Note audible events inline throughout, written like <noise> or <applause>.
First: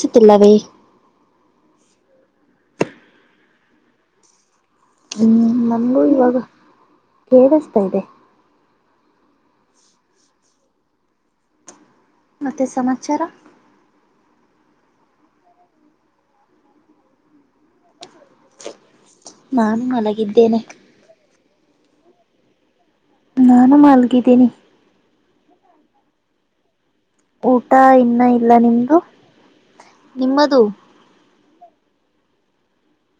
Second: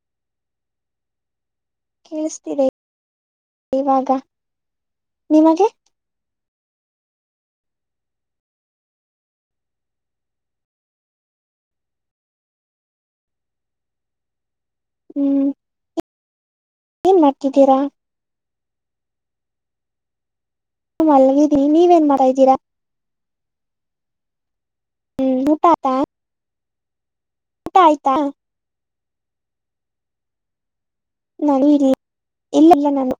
ಸಿತಿಲ್ಲವೇ ಕೇಳಿಸ್ತೀದೇ ಇವಾಗ ಹ್ಮ್ ನಿಮಗೆ ನಮಗು ಇವಾಗ ಕೇಳಸ್ತಾ ಇದೆ ಮತ್ತೆ ಸಮಾಚಾರ ಹ್ಮ್ ಏನ್ ಮಾಡ್ತಿದ್ದೀರಾ ನಾನು ಮಲಗಿದ್ದೇನೆ ಮಲ್ಗಿದಿ ನೀವೇನ್ ಮಾಡ ಇದ್ದೀರಾ? ನಾನು ಮಾಲ್ಗಿದಿನಿ ಹ್ಮ್ ಊಟಾ ಆತಾ ಊಟ ಇನ್ನ ಇಲ್ಲ ನಿಮ್ದು ನಿಮ್ಮದು? ನಾನು ಇಲ್ಲಿ ಇಲ್ಲ ಇಲ್ಲ ನಾನು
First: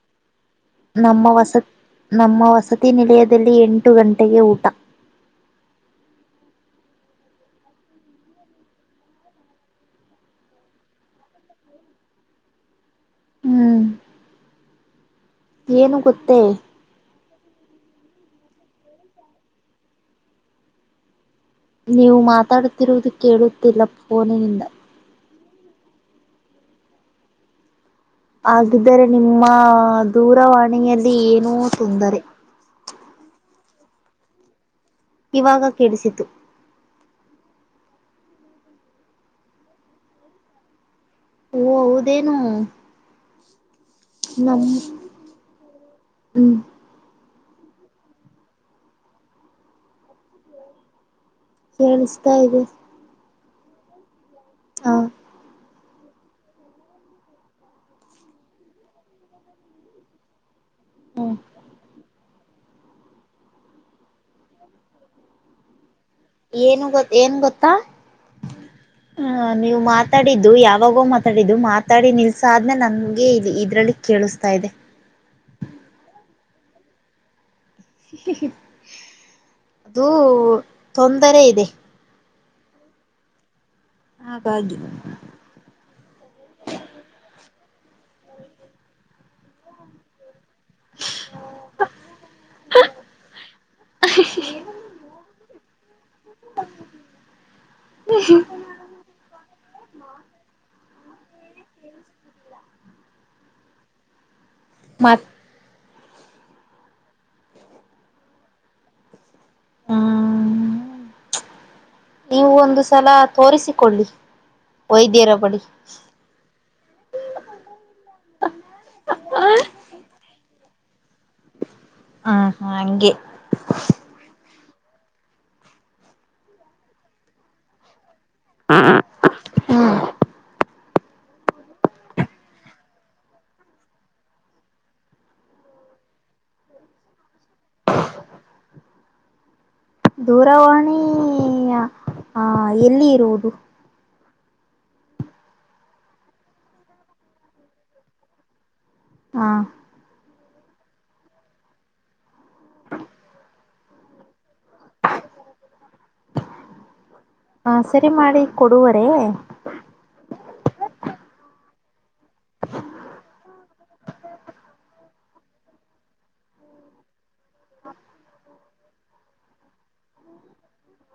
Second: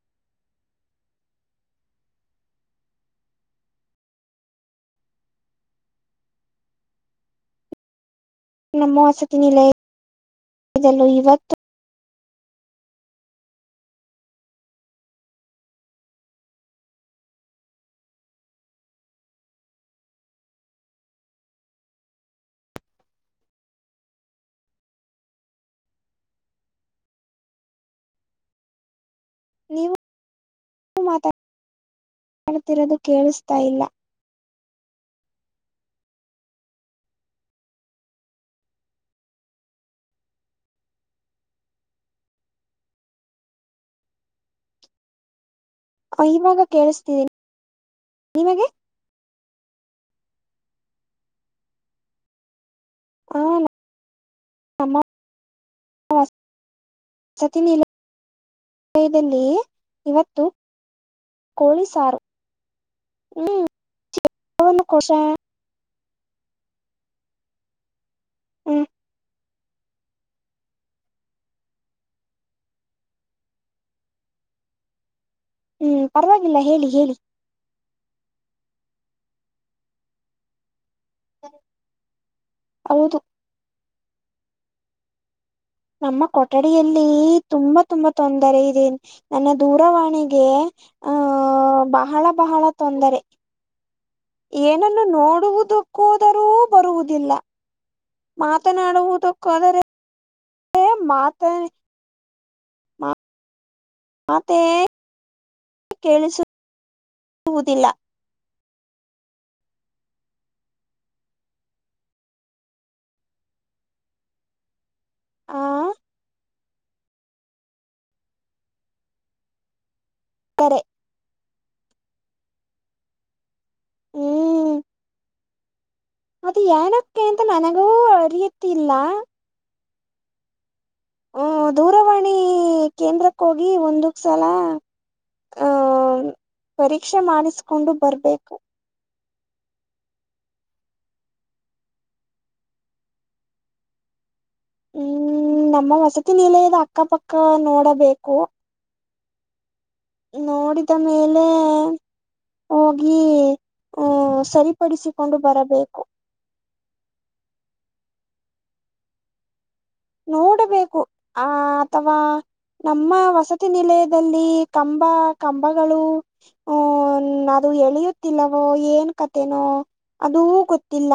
ನಮ್ಮ ವಸತಿ ನಮ್ಮ ವಸತಿ ನಿಲಯದಲ್ಲಿ ಎಂಟು ಗಂಟೆಗೆ ಊಟ ನಮ್ಮ ಹೊಸತಿನಿಲಯದಲ್ಲೂ ಇವತ್ತು ಹ್ಮ್ ಏನು ಗೊತ್ತೇ ನೀವು ಮಾತಾಡುತ್ತಿರುವುದು ಕೇಳುತ್ತಿಲ್ಲ ಫೋನಿನಿಂದ. ಹಾಗಿದ್ದರೆ ನಿಮ್ಮ ನೀವು ದೂರವಾಣಿಯಲ್ಲಿ ಏನೂ ತೊಂದರೆ. ಮಾಡುತಿರೋದು ಕೇಳಿಸ್ತಾ ಇಲ್ಲ. ಇವಾಗ ಕೇಳಿಸಿತು. ಓ ಹೌದೇನು. ನಮ್ ಹ ಹ್ಮ್ ಇವಾಗ ಕೆಳಸ್ತಿದೆ ನಿಮಗೆ. ಕೇಳಿಸ್ತಾ ಇದೆ. ಹಾ ಹ ನಮ್ <unintelligible> <unintelligible> ವಸತಿನಿಲಯದಲ್ಲಿ ಇವತ್ತು ಹ್ಮ್ ಕೋಳಿ ಸಾರು ಹ್ಮ್ <unintelligible> ಏನು ಗೊ ಏನ್ ಗೊತ್ತಾ ಹ್ಮ್ ಹು. ನೀವು ಮಾತಾಡಿದ್ದು ಯಾವಾಗೋ ಮಾತಾಡಿದ್ದು ಮಾತಾಡಿ ನಿಲ್ಸ್ ಆದ್ಮೇ ನನಗೆ ಇ ಇದ್ರಲ್ಲಿ ಕೇಳಿಸ್ತಾ ಇದೆ. ಹ್ಮ್ ಪರವಾಗಿಲ್ಲ ಹೇಳಿ ಹೇಳಿ. ಹಾ ಹಾ ಅದು ತೊಂದರೆ ಇದೆ. ಹೌದು ಹಾಗಾಗಿ, ನಮ್ಮ ಕೊಠಡಿಯಲ್ಲಿ ತುಂಬಾ ತುಂಬಾ ತೊಂದರೆ ಇದೆ ನನ್ನ ದೂರವಾಣಿಗೆ. ಹಹ ಬಹಳ ಬಹಳ ತೊಂದರೆ. ಅ ಹಿ ಹಿ ಹಿ ಏನನ್ನು ನೋಡುವುದಕೋದರೂ ಬರುವುದಿಲ್ಲ ಮಾ ಮಾತನಾಡುವುದಕ್ಕಾದರೆ ಮಾತೆ ಕೇಳುಸುತ್ತಿಲ್ಲ. ಮಾತೆ ಮತ್ ಕೇಳಿಸುತ್ತಿರುವುದಿಲ್ಲ. ಹ್ಮ್ ನೀವು ಒಂದು ಸಲ ತೋರಿಸಿಕೊಳ್ಳಿ. ವೈದ್ಯರ ಬಳಿ. ಆ ಕರೆ ಹ್ಮ ಹಾ ಹಂಗೆ ಹ್ಮ ಅದು ಏನಕ್ಕೆ ಅಂತ ನನಗೂ ಅರಿಯುತಿಲ್ಲ. ಹ್ಮ ಹ್ಮ ದೂರವಾಣಿ ಕೇಂದ್ರಕ್ ಹೋಗಿ ಒಂದು ಸಲ. ಅಹ <inaudible> ಪರೀಕ್ಷೆ ಮಾಡಿಸ್ಕೊಂಡು ಬರ್ಬೇಕು. ದೂರವಾಣಿ ಆ ಎಲ್ಲಿ ಇರುವುದು. ಹ್ಮ್ ನಮ್ಮ ವಸತಿ ನಿಲಯದ ಅಕ್ಕಪಕ್ಕ ನೋಡಬೇಕು. ಹಾ ನೋಡಿದ ಮೇಲೆ ಹೋಗಿ. ಹ್ಮ ಸರಿಪಡಿಸಿಕೊಂಡು ಬರಬೇಕು. ಹ ಸರಿ ಮಾಡಿ ಕೊಡುವರೇ. ನೋಡಬೇಕು ಆ. ಅಥವಾ ನಮ್ಮ ವಸತಿ ನಿಲಯದಲ್ಲಿ ಕಂಬ ಕಂಬಗಳು. ಹ್ಮ ನ ಅದು ಎಳೆಯುತ್ತಿಲ್ಲವೋ ಏನ್ ಕತೆೇನೋ ಅದುೂ ಗೊತ್ತಿಲ್ಲ.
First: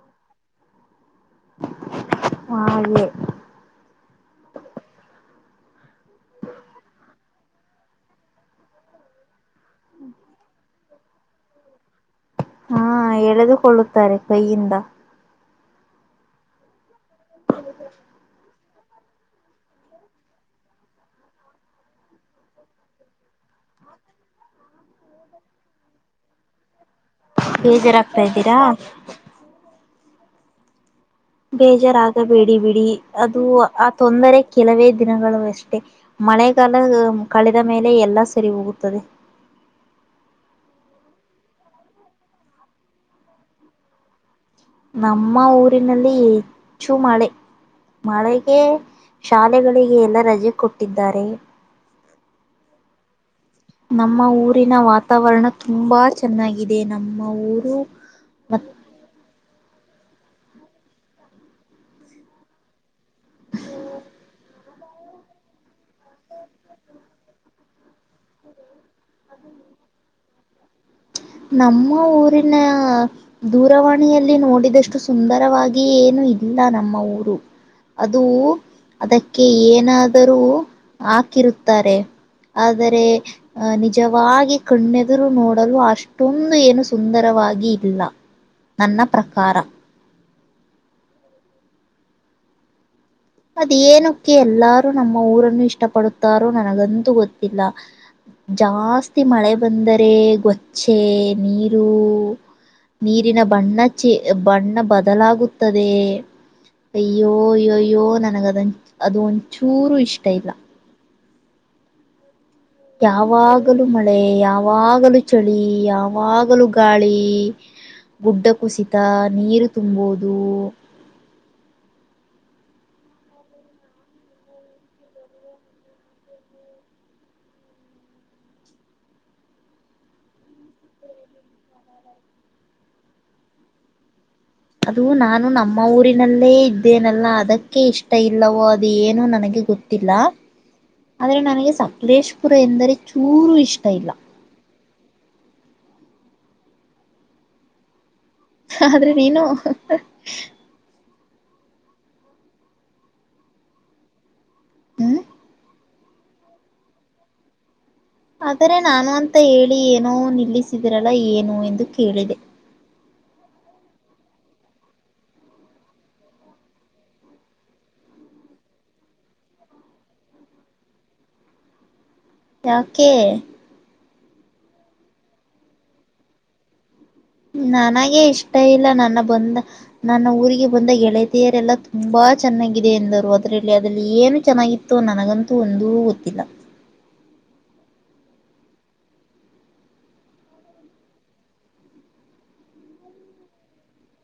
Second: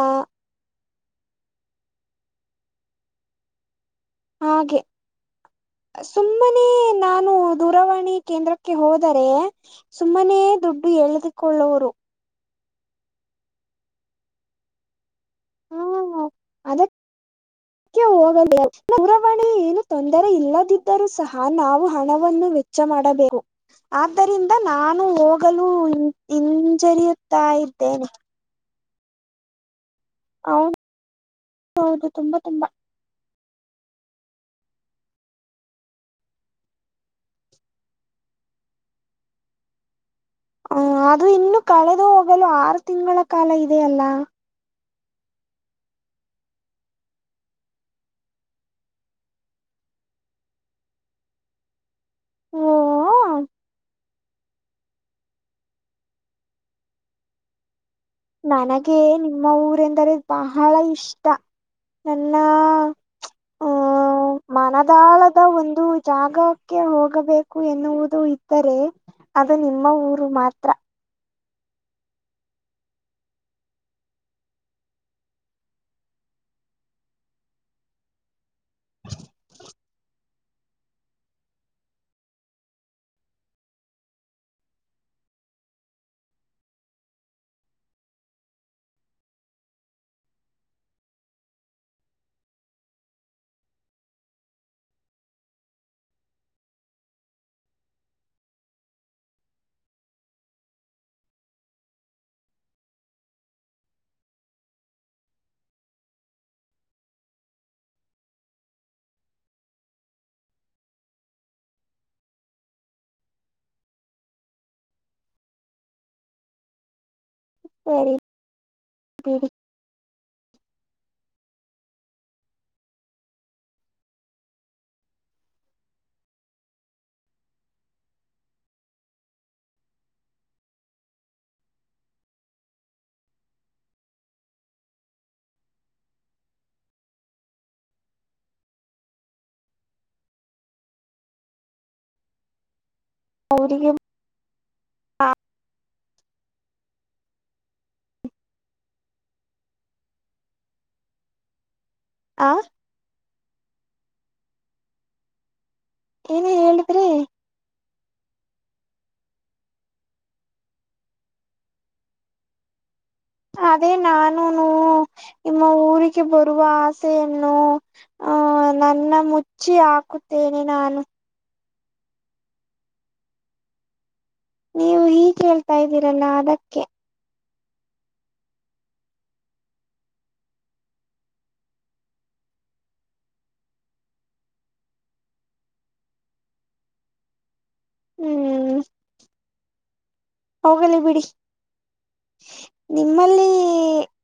ಹಾಗೆ ಹಾಗೆ ಸುಮ್ಮನೆ ನಾನು ದೂರವಾಣಿ ಕೇಂದ್ರಕ್ಕೆ ಹೋದರೆ. ಸುಮ್ಮನೆೇ ದುಡ್ಡು ಎಳೆದುಕೊಳ್ಳುವರು. ಹಾ ಎಳೆದುಕೊಳ್ಳುತ್ತಾರೆ ಕೈಯಿಂದ. ಹಾ ಅದಕ್ <inaudible> <unintelligible> ದೂರವಾಣಿ ಎನು ತೊಂದರೆ ಇಲ್ಲದಿದ್ದರೂ ಸಹ ನಾವು ಹಣವನ್ನು ವೆ ವಚ್ಚ ಮಾಡಬೇಕು ಆದ್ದರಿಂದ ನಾನು ಹೋಗಲು ಹಿಂಜರಿಯು ಬೇಜರಾಗ್ತಾ ಇದ್ದೀರಾ. ಹೌ ಬೇಜಾರಾಗಬೇಡಿ ಬಿಡಿ ಅದು ಆ ತೊಂದರೆ ಕೆಲವೇ ದಿನಗಳು ಅಷ್ಟೆ. ಮಳೆಗಾಲ ಕಳೆದ ಮೇಲೆ ಎಲ್ಲಾ ಸರಿ ಹೋಗುತ್ತದೆ. ಹ ಅದು ಇನ್ನು ಕಳೆದು ಹೋಗಲು ಆರು ತಿಂಗಳ ಕಾಲ ಇದೆಯಲ್ಲಾ. ನಮ್ಮ ಊರಿನಲ್ಲಿ ಹೆಚ್ಚು ಮಳೆ. ಮಳೆಗೆ ಶಾಲೆಗಳಿಗೆ ಎಲ್ಲ ರಜೆ ಕೊಟ್ಟಿದ್ದಾರೆ. ಓ ಹೊ ನಮ್ಮ ಊರಿನ ವಾತಾವರಣ ತುಂಬ ಚೆನ್ನಾಗಿದೆ ನಮ್ಮ ಊರು, ಮ ನನಗೆ ನಿಮ್ಮ ಊರೆಂದರೆ ಬಹಳ ಇಷ್ಟ ನನ್ನ. ಆಹ ಮನದಾಳದ ಒಂದು ಜಾಗಕ್ಕೆ ಹೋಗಬೇಕು ಎನ್ನುವುದು. ವುದು ಇದ್ದರೆ ಅದು ನಿಮ್ಮ ಊರು ಮಾತ್ರ. ನಮ್ಮ ಊರಿನ. ದೂರವಾಣಿಯಲ್ಲಿ ನೋಡಿದಷ್ಟು ಸುಂದರವಾಗಿ ಏನು ಇಲ್ಲ ನಮ್ಮ ಊರು. ಅದು ಅದಕ್ಕೆ ಏನಾದರೂ ಹಾಕಿರುತ್ತಾರೆ. ಆದರೆ ಅ ನಿಜವಾಗಿ ಕಣ್ಣೆದುರು ನೋಡಲು ಅಷ್- - ಷ್ಟೊಂದು ಏನು ಸುಂದರವಾಗಿ ಇಲ್ಲ ನನ್ನ ಪ್ರಕಾರ, ಅದು ಎನುಕ್ಕೆ ಎಲ್ಲಾರೂ ನಮ್ಮ ಊರನ್ನು ಇಷ್ಟ ಪಡುತ್ತಾರೋ ನನಗಂತು ಗೊತ್ತಿಲ್ಲ. ಜಾಸ್ತಿ ಮಳೆ ಬಂದರೆ ಗೊಚ್ಚೆ ನೀರು. ನೀರಿನ ಬಣ್ಣ ಚೆ ಬಣ್ಣ ಬದಲಾಗುತ್ತದೆ. ಅಯ್ಯೋ ಅಯ್ಯೋಯ್ಯೋ ನನಗ ಅದೊನ್ ಅದು ಒಂಚೂರು ಇಷ್ಟ ಇಲ್ಲ. ಯಾವಾಗಲೂ ಮಳೆ ಯಾವಾಗಲೂ ಚಳಿ ಯಾವಾಗಲೂ ಗಾಳಿ. ಸರಿ ಗುಡ್ಡ ಕುಸಿತ ಬಿಡಿ ನೀರು ತುಂಬುವುದು. ಅದು ನಾನು ನಮ್ಮ ಊರಿನಲ್ಲೇ ಇದ್ದೇನಲ್ಲ ಅದಕ್ಕೆ ಇಷ್ಟ ಇಲ್ಲವೋ ಅದು ಏನೋ ನನಗೆ ಗೊತ್- - ತಿಲ್ಲ ಆದ್ರೆ ನನಗೆ ಸಕಲೇಶಪುರ ಎಂದರೆ ಚೂರು ಇಷ್ಟ ಅವರಿಗೆ ಇಲ್ಲ. ಆದ್ರೆ ನೀನು. ಆ ಹ್ಮ ಏನೇ ಹೇಳಿದ್ರಿ ಆದರೆ ನಾನು ಅಂತ ಹೇಳಿ ಏನೋ ನಿಲ್ಲಿಸಿದಿರಲ್ಲ ಏನು ಎಂದು ಕೇಳಿದೆ. ಅದೇ ನಾನುನು <inaudible> ನಿಮ್ಮ ಊರಿಗೆ ಬರುವ ಆಸೆಯನ್ನು. ಹ ನನ್ನ ಮುಚ್ಚಿ ಹಾಕುತ್ತೇನೆ ನಾನು. ಯಾಕೆ. ನೀವು ಹೀಗೆ ಹೇಳ್ತಾ ಇದ್ದೀರಲ್ಲ ಅದಕ್ಕೆ. ನನಗೆೇ ಇಷ್ಟ ಇಲ್ಲ ನನ್ನ ಬಂದ. ನನ್ನ ಊರಿಗೆ ಬಂದ ಗೆಳತಿಯರೆಲ್ಲಾ ತುಂಬಾ ಚೆನ್ನಾಗಿದೆ ಎಂದರು ಅದರಲ್ಲಿ ಅದಲ್ಲಿ ಏನು ಚೆನ್ನಾಗಿ ನನಗಂತೂ ಒಂದೂ ಗೊತ್ತಿಲ್ಲಾ ಹ್ಮ್ ಹೋಗಲಿ ಬಿಡಿ ನಿಮ್ಮಲ್ಲಿ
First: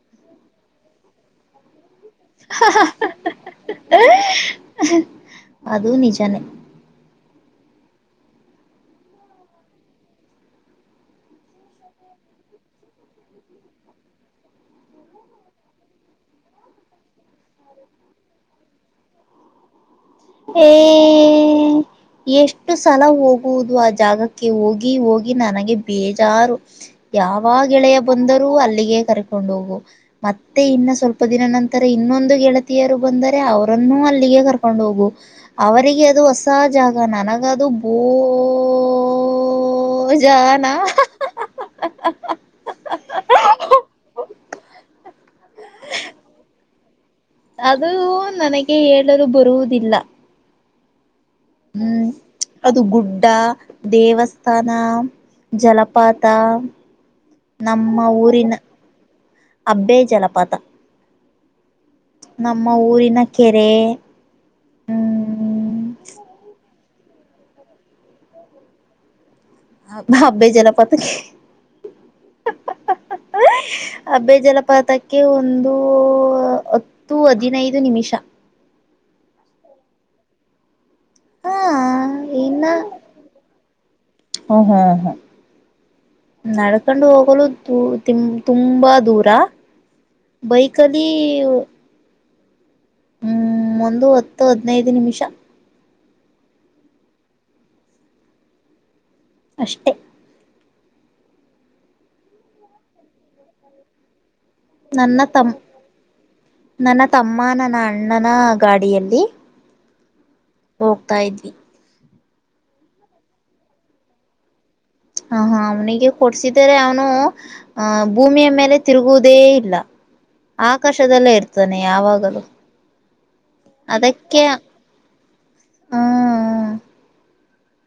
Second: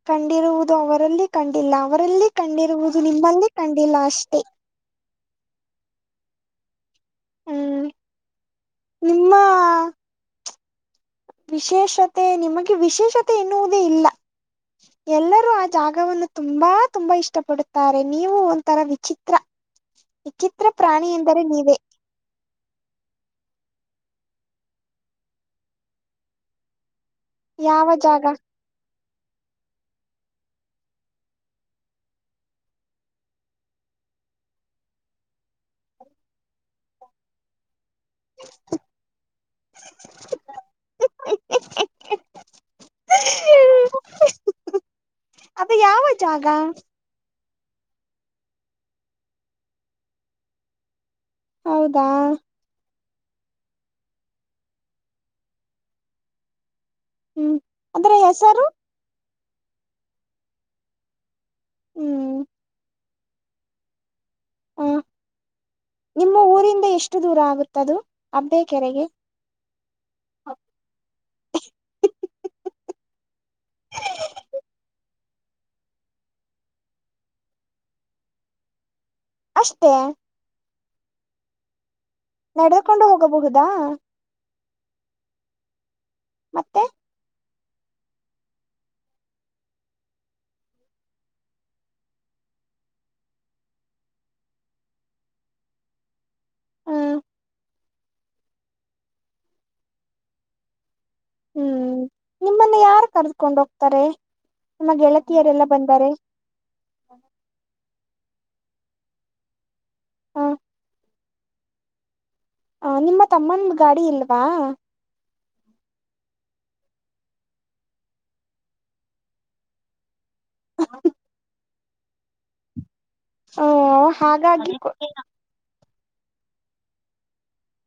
ಕಂಡಿರುವುದು ಅವರಲ್ಲಿ ಕಂಡಿಲ್ಲಾ ಅವರಲ್ಲಿ ಕಂಡಿರುವುದು ನಿಮ್ಮಲ್ಲಿ ಕಂಡಿಲ್ಲಾ ಅಷ್ಟೇ ಅದು ನಿಜಾನೇ. ಹುಂ ನಿಮ್ಮ ವಿಶೇಷತೆ ನಿಮಗೆ ವಿಶೇಷತೆ ಎನ್ನುವುದೇ ಇಲ್ಲಾ ಎಲ್ಲರೂ ಆ ಜಾಗವನ್ನು ತುಂಬಾ ತುಂಬಾ ಇಷ್ಟ ಪಡುತ್ತಾರೆ ನೀವು ಒಂಥರಾ ವಿಚಿತ್ರಾ ಏ ಎಷ್ಟು ಸಲಾ ಹೋಗುವುದು ಆ ಜಾಗಕ್ಕೆ ಹೋಗಿ ಹೋಗಿ ನನಗೆ ಬೇಜಾರು. ಯಾವಾ ಯಾವ ಗೆಳೆಯ ಜಾಗ ಬಂದರೂ ಅಲ್ಲಿಗೆ ಕರ್ಕೊಂಡು ಹೋಗು ಮತ್ತೆ ಇನ್ನು ಸ್ವಲ್ಪ ದಿನ ನಂತರ ಇನ್ನೊಂದು ಗೆಳತಿಯರು ಬಂದರೆ ಅವ್ರನ್ನು ಅಲ್ಲಿಗೆ ಕರ್ಕೊಂಡ್ ಹೋಗು. ಅವರಿಗೆ ಅದು ಹೊಸ ಜಾಗಾ ನನಗದು ಬೋ... ಓ ಜಾನಾ <inaudible> ಅದು ಯಾವ ಜಾಗಾ ಅದು ನನಗೆ ಹೇಳಲು ಬರುವುದಿಲ್ಲಾ ಹೌದಾ ಅದು ಗುಡ್ಡಾ ದೇವಸ್ಥಾನಾ ಜಲಪಾತಾ ಹ್ಮ್ ನಮ್ಮ ಅದ್ರ ಊರಿನ ಹೆಸರು ಅಬ್ಬೆ ಜಲಪಾತಾ ಹ್ಮ್ ನಮ್ಮ ಊರಿನ ಕೆರೆ ಹುಂ ಹ್ಮ್ ನಿಮ್ಮ ಊರಿಂದ ಎಷ್ಟು ದೂರ ಆಗುತ್ತದು ಅಬ್ಬೆ ಕೆರೆಗೆ ಹ ಹಬ್ಬೆ ಜಲಪಾತ ಕೆ <inaudible> ಅಬ್ಬೆ ಜಲಪಾತಕ್ಕೆ ಒಂದು ಹತ್ತು ಹದಿನೈದು ನಿಮಿಷಾ. ಅಷ್ಟೇ ಹಾ ನಡೆಕೊಂಡು ಹೋಗಬಹುದಾ ಹ ಹ್ಮ್ ಹ್ಮ ಮತ್ತೆ ನಡ್ಕೊಂಡು ಹೋಗಲು ದೂ ತುಂಬಾ ದೂರಾ ಬೈಕಲ್ಲಿ ಹುಂ ಒಂದು ಹತ್ತು ಹದನೈದು ನಿಮಿಷಾ. ಹ ಅಷ್ಟೇ ಹುಂ ನಿಮ್ಮನ್ನ ಯಾರು ಕರೆದುಕೊಂಡ್ ಹೋಗ್ತಾರೆ ನಿಮ್ಮ ನನ್ನ ತಮ್ಮ ಗೆಳತಿಯರೆಲ್ಲಾ ಬಂದ್ದರೆ. ನನ್ನ ತಮ್ಮಾ ನನ್ನ ಅಣ್ಣನ ಗಾಡಿಯಲ್ಲಿ ಹ ಹೋಗ್ತಾ ಇದ್ವಿ ಆ ನಿಮ್ಮ ತಮ್ಮನ ಗಾಡಿ ಇಲ್ವಾ. ಹಾ ಹಾ ಅವನಿಗೆ ಕೊಡ್ಸಿದಾರೆ ಅವನು ಆ ಭೂಮಿಯ ಮೇಲೆ ತಿರುಗುವುದೇ ಇಲ್ಲಾ ಆಕಾಶದಲ್ಲೇ ಇರ್ತಾನೆ ಯಾವಾಗಲೂ. ಹ ಅದಕ್ಕೆ ಹಾಗಾಗಿ ಹುಂ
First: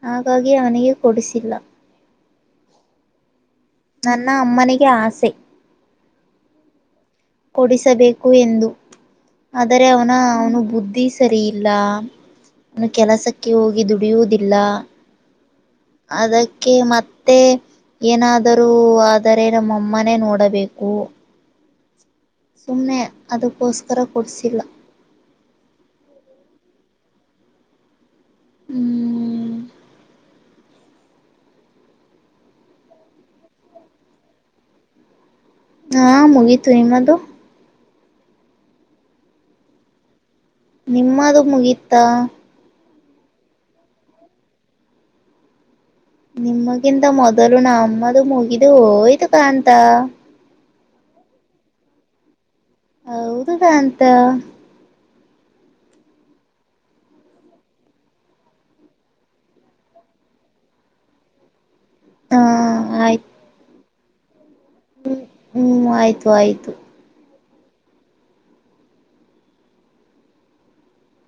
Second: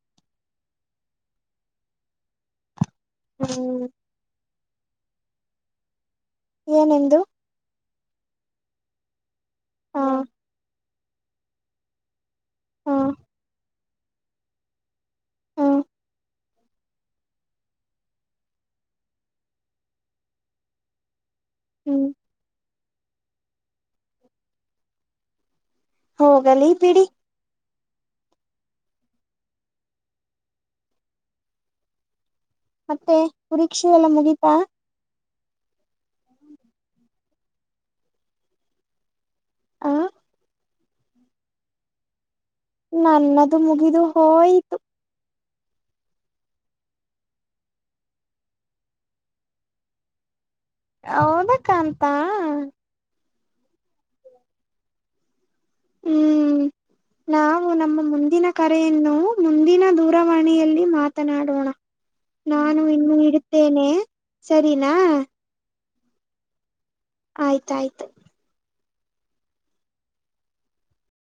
ಹಾಗಾಗಿ ಅವನಿಗೆ ಕೊಡಿಸಿಲ್ಲಾ ಹುಂ ನನ್ನ ಅಮ್ಮನಿಗೆ ಆಸೆ ಏನೆಂದು. ಕೊಡಿಸಬೇಕು ಎಂದು ಆದರೆ ಹಾ ಅವನ ಅವ್ನು ಬುದ್ಧಿ. ಸರಿ ಇಲ್ಲ ಅವನು ಹಾ ಕೆಲಸಕ್ಕೆ ಹೋಗಿ ದುಡಿಯುವುದಿಲ್ಲ. ಹಾ ಅದಕ್ಕೆ ಮತ್ತೆ. ಏನಾದರೂ ಆದರೆ ನಮ್ ಅಮ್ಮನೇ ನೋಡಬೇಕು. ಹ್ಮ್ ಸುಮ್ನೆ ಅದಕ್ಕೋಸ್ಕರ ಕೊಡಿಸಿಲ್ಲ. ಹೋಗಲಿ ಬಿಡಿ. ಹ್ಮ್ ಮತ್ತೆ ಪರೀಕ್ಷೆ ಎಲ್ಲ ಮುಗೀತಾ. ಹಾ ಮುಗಿತು ನಿಮ್ಮದು. ಆ ನಿಮ್ಮದು ಮುಗೀತಾ. ನನ್ನದು ಮುಗಿದು ಹೋಯ್ತು. ನಿಮಗಿಂತ ಮೊದಲು ನಮ್ಮದು ಮುಗಿದು ಹೋಯ್ತು ಕಂತ. ಹೌದ ಕಾಂತ. ಹೌದು ಕಾಂತ. ಹ್ಮ್ ನಾವು ನಮ್ಮ ಮುಂದಿನ ಕರೆಯನ್ನು ಮುಂದಿನ ದೂರವಾಣಿಯಲ್ಲಿ ಮಾತನಾಡೋಣ. ಹಾ ನಾನು ಇನ್ನು ಇಡುತ್ತೇನೆ ಸರಿ ನಾ. ಹ್ಮ್ ಹ್ಮ್ ಆಯ್ತು ಆಯ್ತು. ಆಯ್ತಾಯ್ತು.